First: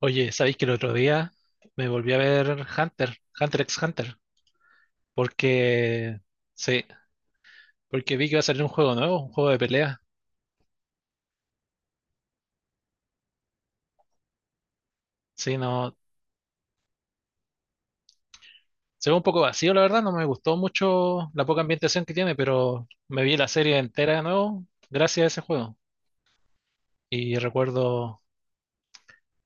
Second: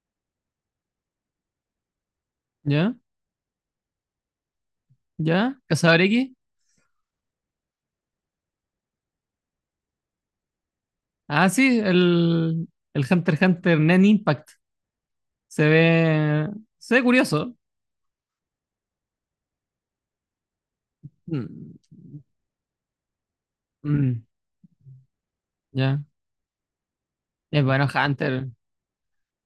Oye, ¿sabéis que el otro día me volví a ver ¿Ya? Hunter x Hunter? ¿Ya? ¿Cazador Porque, X? sí, porque vi que iba a salir un juego nuevo, un juego de pelea. Ah, sí, el Hunter x Hunter Nen Impact. Sí, Se no, ve, se ve curioso. se ve un poco vacío, la verdad, no me gustó mucho la poca Mm, ambientación que tiene, pero me vi la serie entera de mm, nuevo gracias a ese juego. ya. Y Es bueno recuerdo, Hunter.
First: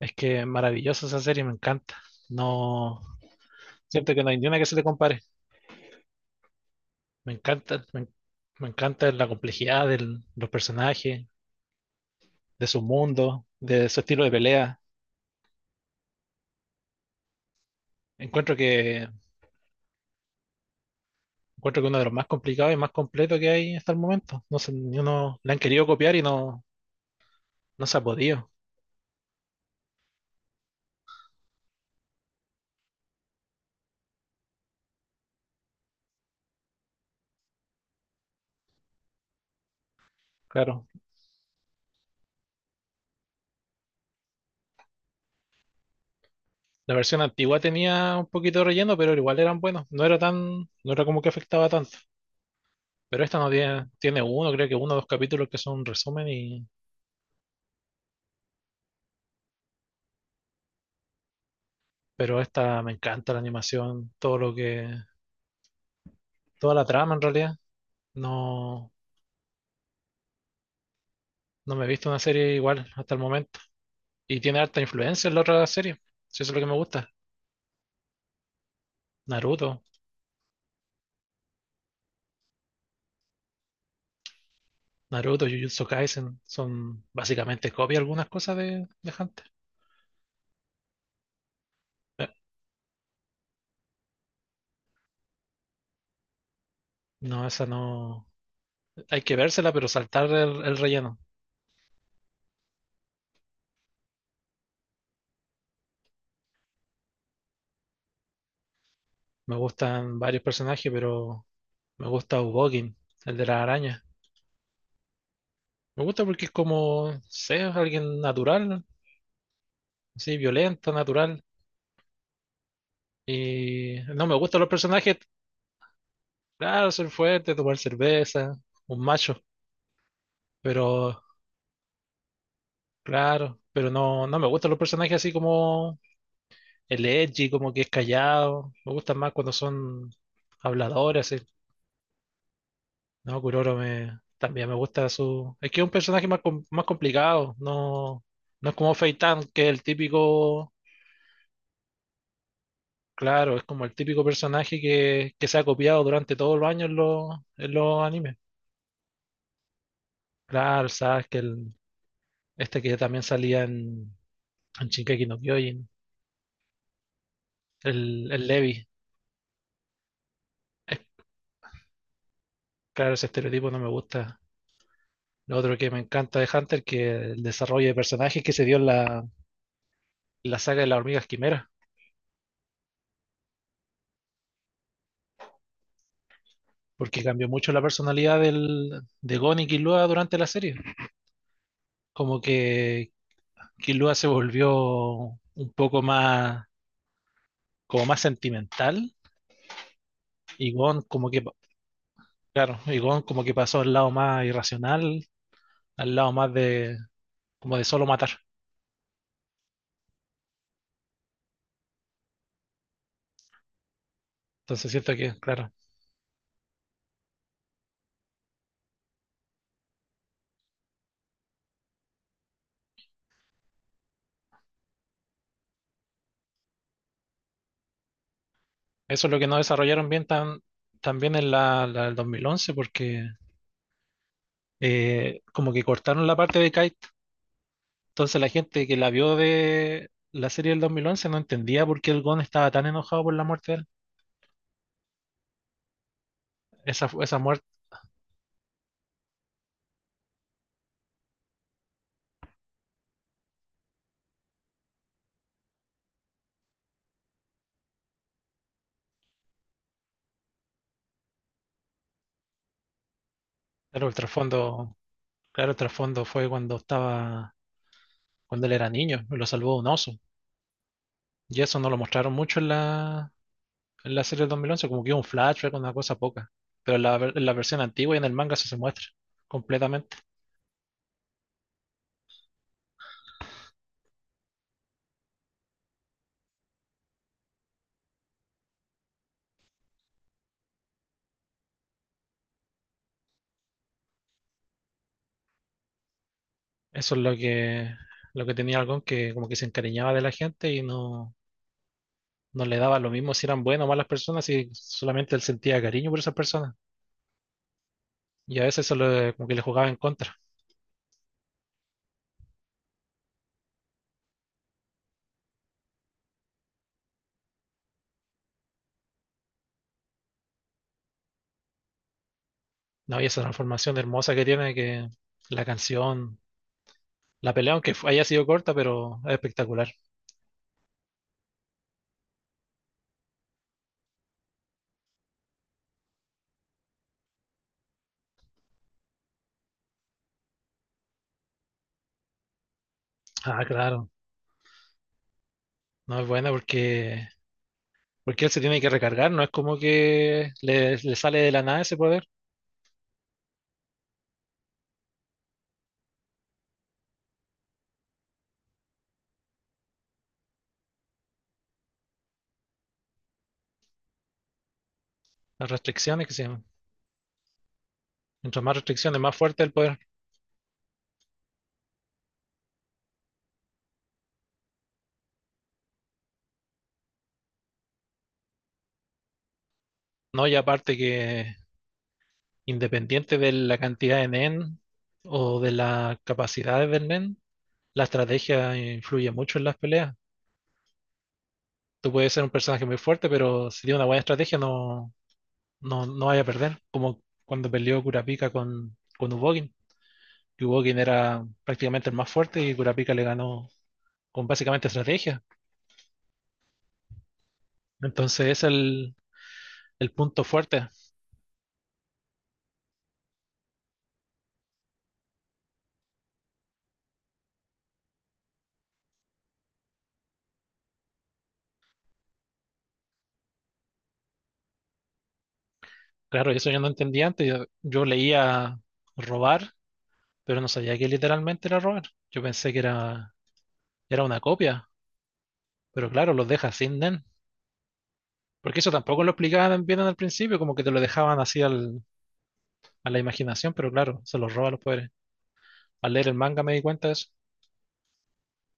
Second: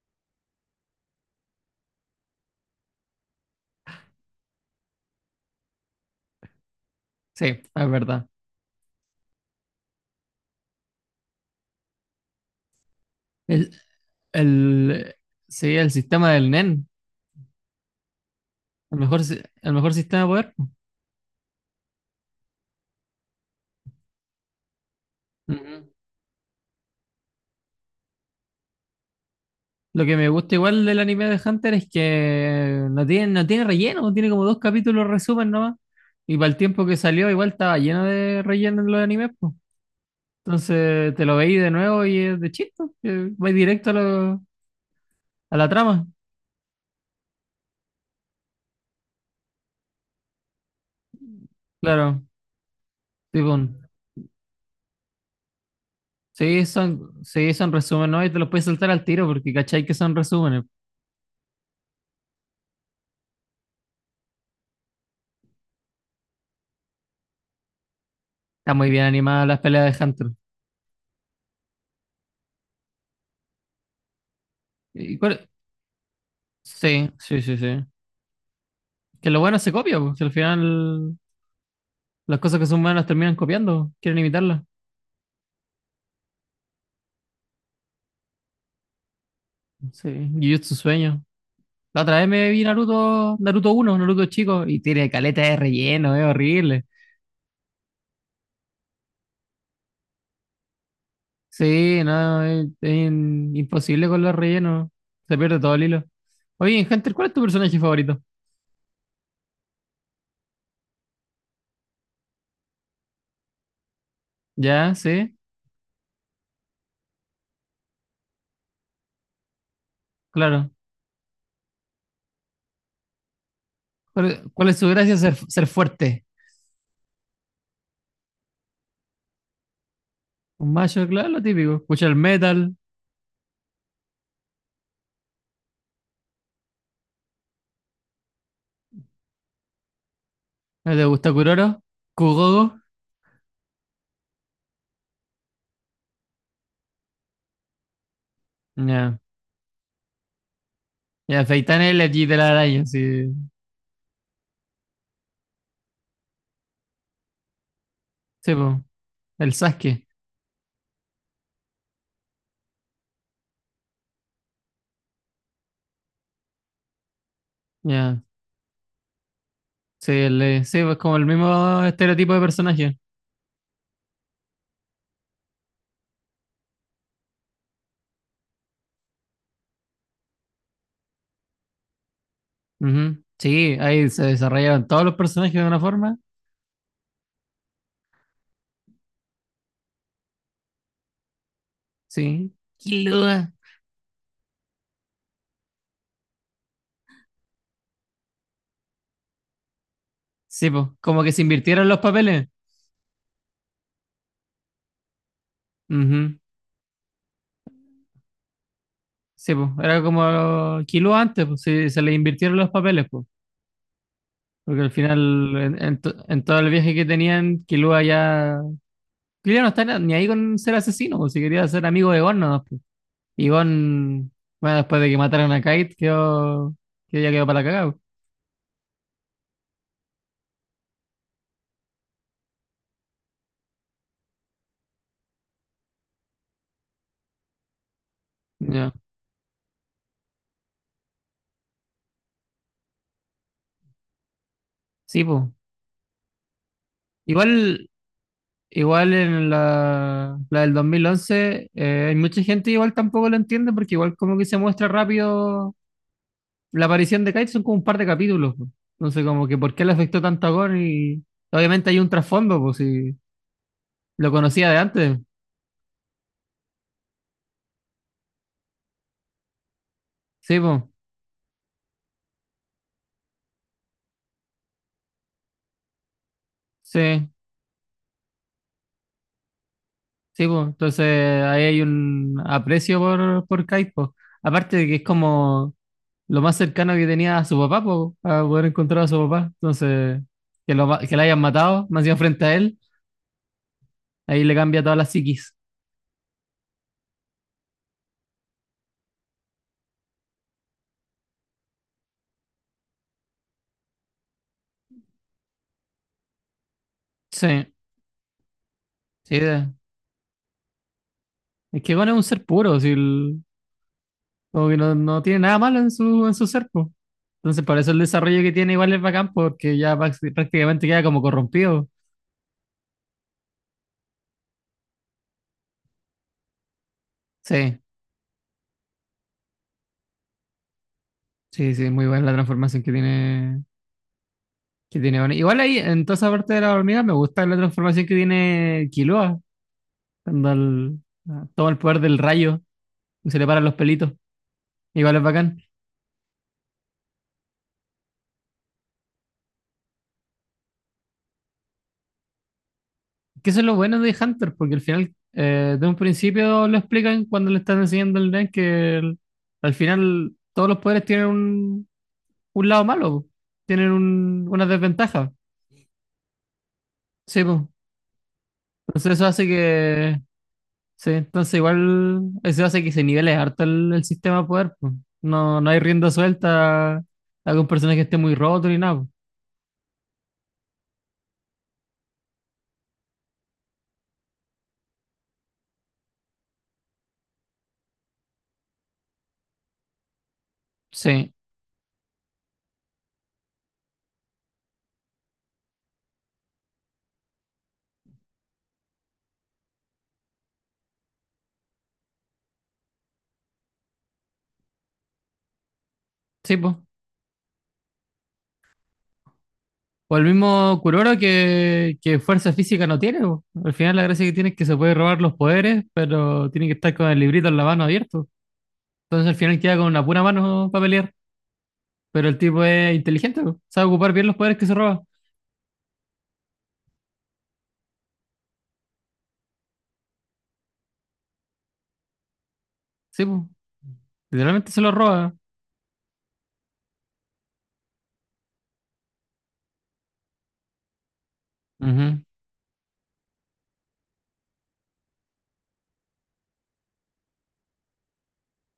es que es maravillosa esa serie, me encanta. No, siento que no hay ni una que se le compare. Me Sí, encanta, es me, verdad. me encanta la complejidad de los personajes, de su mundo, El, de su estilo de pelea. el, sí, el sistema del Nen. Encuentro El que, mejor, el mejor sistema de poder. encuentro que uno de los más complicados y más completos que hay hasta el momento. No sé, ni uno le han querido Ujú. copiar y no, no se ha podido. Lo que me gusta igual del anime de Hunter es que no tiene relleno, tiene como dos capítulos resumen nomás. Y para el tiempo que salió, igual estaba lleno de relleno en los animes, pues. Claro, Entonces te lo veí de nuevo y es de chiste, que vais directo a la trama. la versión antigua tenía un poquito de relleno, pero igual eran buenos. No era como que afectaba tanto. Claro, Pero esta no tipo, tiene, tiene uno, creo que uno o dos capítulos que son un resumen y, sí, son resúmenes, ¿no? Y te los puedes saltar al tiro porque cachai que son resúmenes. pero esta me encanta la animación, toda la trama en realidad. Está muy No, bien animada las peleas de Hunter. no me he visto una serie igual hasta el momento. Y tiene harta ¿Y influencia en la cuál- otra serie. Si eso es lo que me gusta. Sí, sí, sí, sí. Que lo bueno Naruto, se copia, pues, al final las cosas que son buenas terminan copiando, quieren imitarlas. Naruto, Jujutsu Kaisen son básicamente copia algunas cosas de Hunter. Sí, Jujutsu Sueño. La otra Eh, vez me vi Naruto, Naruto uno, Naruto chico, y tiene caleta de relleno, es horrible. No, esa no. Hay que vérsela, pero saltar el relleno. Sí, no, imposible con los rellenos. Se pierde todo el hilo. Oye, en Hunter, ¿cuál es tu personaje favorito? Me gustan varios personajes, pero me gusta Ubogin, el de la araña. Ya, sí, Me gusta porque es como, no sé, es alguien natural, así, claro. violento, natural. Y no me ¿Cuál, gustan los cuál es su gracia? personajes, Ser fuerte. claro, ser fuerte, tomar cerveza, un macho, Un macho, pero claro, lo típico. Escucha el metal. claro, pero no, no me gustan los personajes así como el edgy, como que es callado. Me gustan más cuando son ¿No te habladores, gusta así. Kuroro? ¿Kugogo? No, Kuroro, también me gusta su... Es que es un personaje más, más complicado, no, no es como Ya. Feitan que es el típico... Ya, Feitan es el Eji de la araña, sí. Claro, es como el típico personaje que se ha copiado durante todos los años en en los animes. Sí, po. El Sasuke. Claro, sabes que este que también salía en Shingeki no Kyojin, Ya. el Levi. Sí, sí, pues Es- como el mismo estereotipo de personaje. claro, ese estereotipo no me gusta. Lo otro que me encanta de Hunter, que el desarrollo de personajes que se dio en la saga de las hormigas quimera, Ujú. Sí, ahí se desarrollaron todos los personajes de una forma. porque cambió mucho la personalidad de Gon y Killua durante la serie. Como Sí. que Killua. Killua se volvió un poco más, como más sentimental, Sí, y pues, Gon como como que que, se invirtieron los papeles. claro, y Gon como que pasó al lado más irracional, al lado Ujú. más de, como de solo matar. Sí, pues, era como kilo antes, pues, sí, se le invirtieron los papeles, pues. Porque Entonces al siento que, final, claro, en todo el viaje que tenían, Killua ya... Killua no está ni ahí con ser asesino, pues, si quería ser amigo de Gon, nomás, pues. Y Gon, bueno, después de que mataron a Kite, quedó, que ya quedó para la cagada, pues. eso es lo que no desarrollaron bien tan, también en la del 2011, porque como que cortaron la parte de Kai. Entonces la gente Ya. que la vio de la serie del 2011 no entendía por qué el Gon estaba tan enojado por la muerte de él. Sí, pues. Esa, esa muerte, Igual, igual en la del 2011, hay mucha gente igual tampoco lo entiende, porque igual como que se muestra rápido la aparición de Kite son como un par de capítulos. Po. Entonces, como que por qué le afectó tanto a Gon y obviamente hay un trasfondo, pues si claro, el lo conocía de trasfondo, antes. claro, el trasfondo fue cuando estaba, cuando él era niño, y lo salvó un oso. Sí, pues. Y eso no lo mostraron mucho en en la serie del 2011 como que hubo un flashback, una cosa poca. Pero en Sí, en la versión antigua y en el manga eso se muestra completamente. sí, pues. Entonces ahí hay un aprecio por Kite, pues. Aparte de que es como lo más cercano que tenía a su papá, pues, a poder encontrar a su papá. Entonces, que la hayan matado, más bien frente a él, ahí le cambia todas las psiquis. Eso es lo que tenía el Gon, que como que se encariñaba de la gente y no, no le daba lo mismo si eran buenas o malas personas, y solamente él sentía cariño por esas personas. Sí, Y a veces eso sí. como que le jugaba en contra. Es que Gon es un ser puro, como que no tiene nada malo en en su ser, pues. Entonces, por eso el desarrollo que tiene igual es bacán, porque ya prácticamente queda como corrompido. No, y esa transformación hermosa que tiene, que la canción, la pelea, Sí, aunque haya sido corta, pero es espectacular. sí, sí, muy buena la transformación que tiene Bonnie. Igual ahí, en toda esa parte de la hormiga, me gusta la transformación que tiene Killua, cuando el- ah, toma el poder del rayo y se le paran Ah, los claro. pelitos. Igual es bacán. No es buena porque él se tiene que recargar, no es como que le sale de la nada ese poder. Que eso es lo bueno de Hunter, porque al final, de un principio lo explican cuando le están enseñando el Nen, al final todos los poderes tienen un lado malo, po. Tienen un, una desventaja. Las restricciones que se llaman. Sí, pues. Mientras más Entonces restricciones, eso más hace fuerte el poder. que, sí, entonces igual eso hace que se nivele harto el sistema de poder, pues. No, no hay rienda suelta a algún personaje que esté muy roto ni nada, pues. No, y aparte que independiente de la cantidad de nen o de las capacidades del nen, la estrategia influye mucho en las peleas. Sí, Tú puedes ser un personaje muy fuerte, pero si tiene una buena estrategia no, no, no vaya a perder, como cuando perdió Kurapika con Ubogin, que Ubogin era prácticamente el más fuerte y Kurapika le ganó con básicamente estrategia. sí, pues. Entonces es el O el punto mismo fuerte. Kuroro que fuerza física no tiene, pues. Al final la gracia que tiene es que se puede robar los poderes, pero tiene que estar con el librito en la mano abierto. Entonces al final queda con una pura mano para pelear, pero el tipo es inteligente, pues. Sabe ocupar bien los poderes que se roba. Claro, eso yo no entendía antes, yo leía robar, pero no sabía que literalmente era robar. Yo pensé que Sí, era, pues. era una Literalmente se copia, los roba. pero claro, los deja sin Nen. Porque eso tampoco lo explicaban bien al principio, como que te lo dejaban así Ujú. a la imaginación, pero claro, se los roba los poderes. Al leer el manga me di cuenta de eso.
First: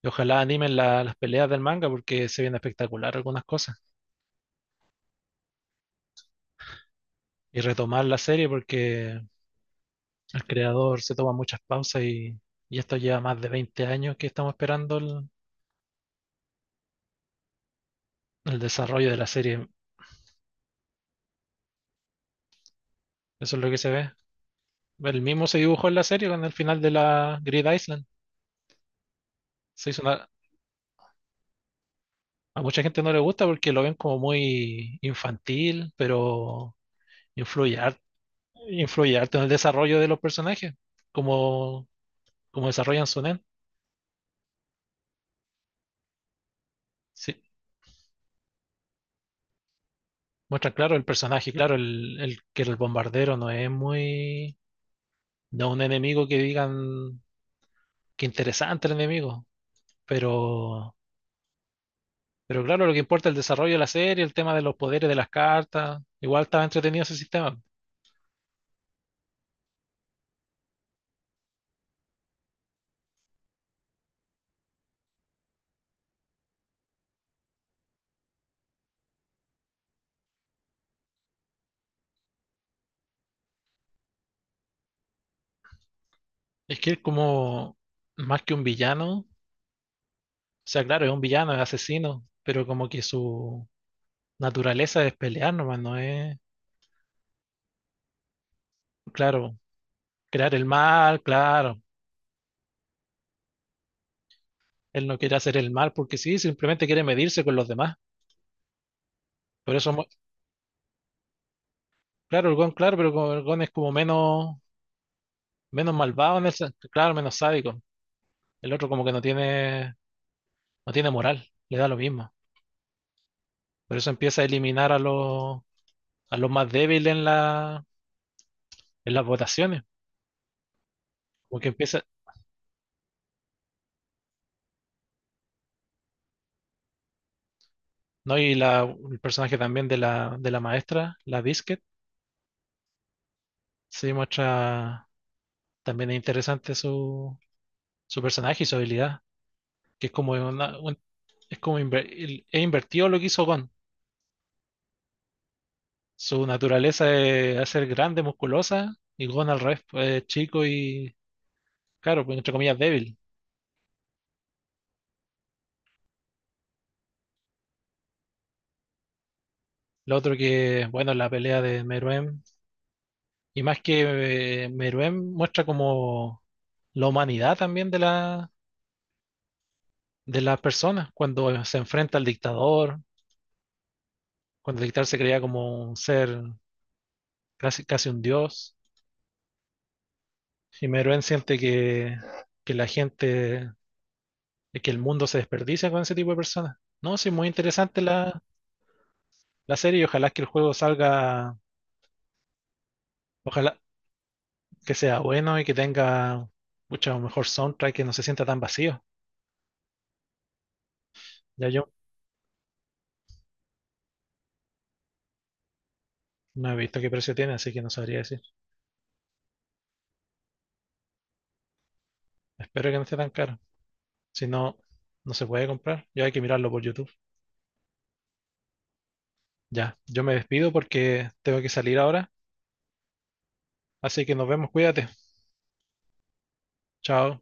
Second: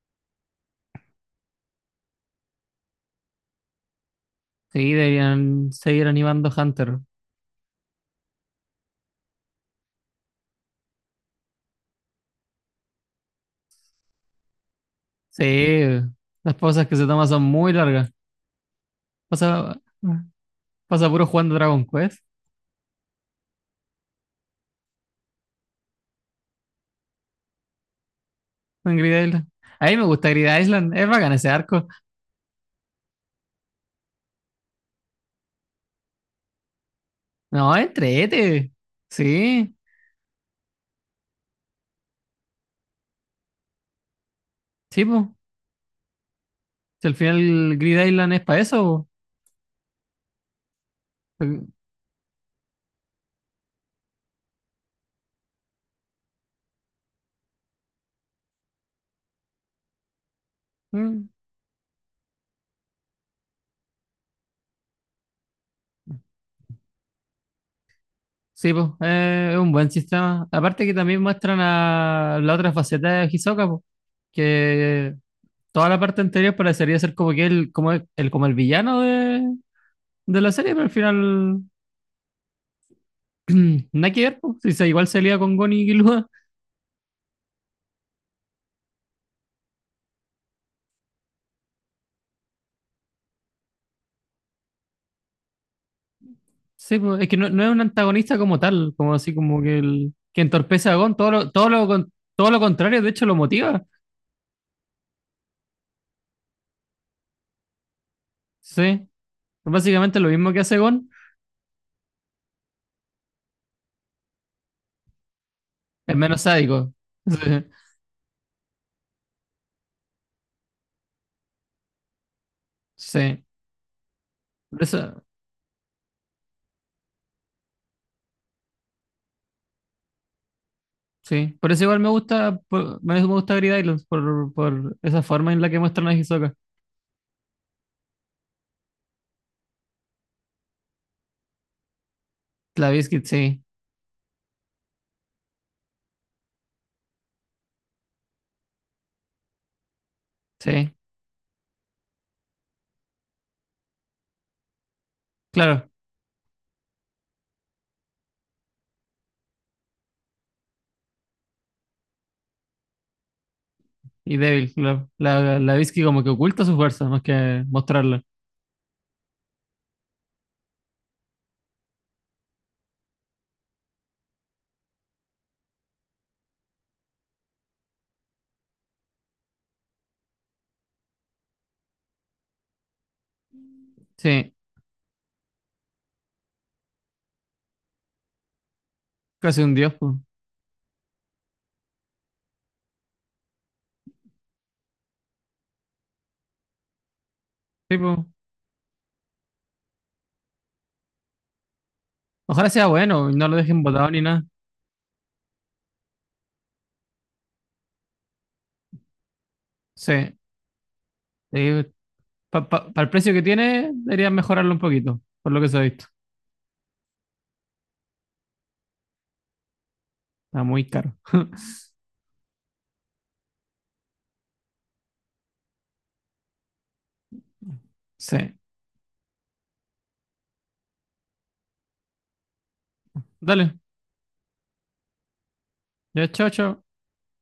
Y ojalá animen las peleas del manga porque se viene espectacular algunas cosas. Sí, deberían seguir animando Hunter. Y retomar la serie porque el creador se toma muchas pausas y esto lleva más de 20 años que estamos esperando el, Sí, las pausas que se toman son muy largas. el desarrollo de la serie. Pasa, pasa puro jugando Dragon Quest Eso es lo que se ve. El mismo se dibujó en la serie con el final de la Grid Island. en Grid Island. A Se mí hizo me una- gusta Grid Island, es bacán ese arco. a mucha gente no le gusta porque lo ven como muy infantil, pero No, influye, har- entrete. influye harto en el Sí, desarrollo de los personajes, como, como desarrollan su. sí, po. Si al Sí, final Grid Island es para eso, muestran, claro, el personaje, claro, po. el que el bombardero no es muy, no es un enemigo que digan que interesante el enemigo, pero, Mm, pero claro, lo que importa es el desarrollo de la serie, el tema de los poderes de las cartas, igual estaba entretenido ese sistema. sí, po, es un buen sistema. Aparte que también muestran a la otra faceta de Hisoka, po, que toda la parte anterior parecería ser como que él, como como el villano de la serie, pero al final nada que ver, po. Si sí, igual salía con Gon y Killua. Es que es como más que un villano, o sea, claro, es un villano, es asesino, pero como que su naturaleza es pelear nomás, no es, Sí, po. Es que no es un antagonista como tal, como así claro, como que el que crear el entorpece a Gon, mal, claro, todo lo contrario, de hecho lo motiva. él no quiere hacer el mal porque sí, simplemente quiere medirse con los demás. Sí, Por eso básicamente lo mismo que hace Gon, claro, el Gon, claro, pero como el Gon es como menos, menos es malvado menos en el sádico. claro, menos Sí, sádico. El otro como que no tiene, no tiene moral, le da lo mismo. sí. Por eso empieza a Por eliminar a eso, a los más débiles en en las votaciones. sí. Porque Por eso igual empieza, me gusta, me gusta Grid Islands, por esa forma en la que muestran a Hisoka. ¿no? Y la, el personaje también de de la maestra, la Biscuit, La Biscuit, sí, se muestra también es interesante su, su personaje y su habilidad, que es como sí, es como es invertido lo que hizo Gon. claro. Su naturaleza es hacer grande, musculosa, y Gon al revés, pues, es chico y, claro, pues, entre comillas, débil. Y débil, claro. La, la Biscuit como que oculta su fuerza, más que mostrarla. Lo otro que, bueno, la pelea de Meruem, y más que Meruem muestra como la humanidad también de de las personas, cuando se enfrenta al dictador, Sí, cuando el dictador se creía como un ser, casi, casi un dios, casi un dios, po. y Meruem siente que la gente, que el mundo se desperdicia con ese tipo de personas. No, sí, muy Sí, interesante po. la serie y ojalá que el juego salga, Ojalá sea bueno y no lo ojalá dejen botado ni nada. que sea bueno y que tenga mucho mejor soundtrack, que no se sienta tan vacío. Sí. Ya Eh, yo para el precio que tiene, deberían mejorarlo un poquito, por lo que se ha visto. no he visto qué precio tiene, así que no sabría decir. Está muy caro. Espero que no esté tan caro. Si no, no se puede comprar. Ya hay que mirarlo por YouTube. Sí. Ya, yo me despido porque tengo que salir ahora. Dale. Así que nos vemos, cuídate. Ya, chao, chao. Chao.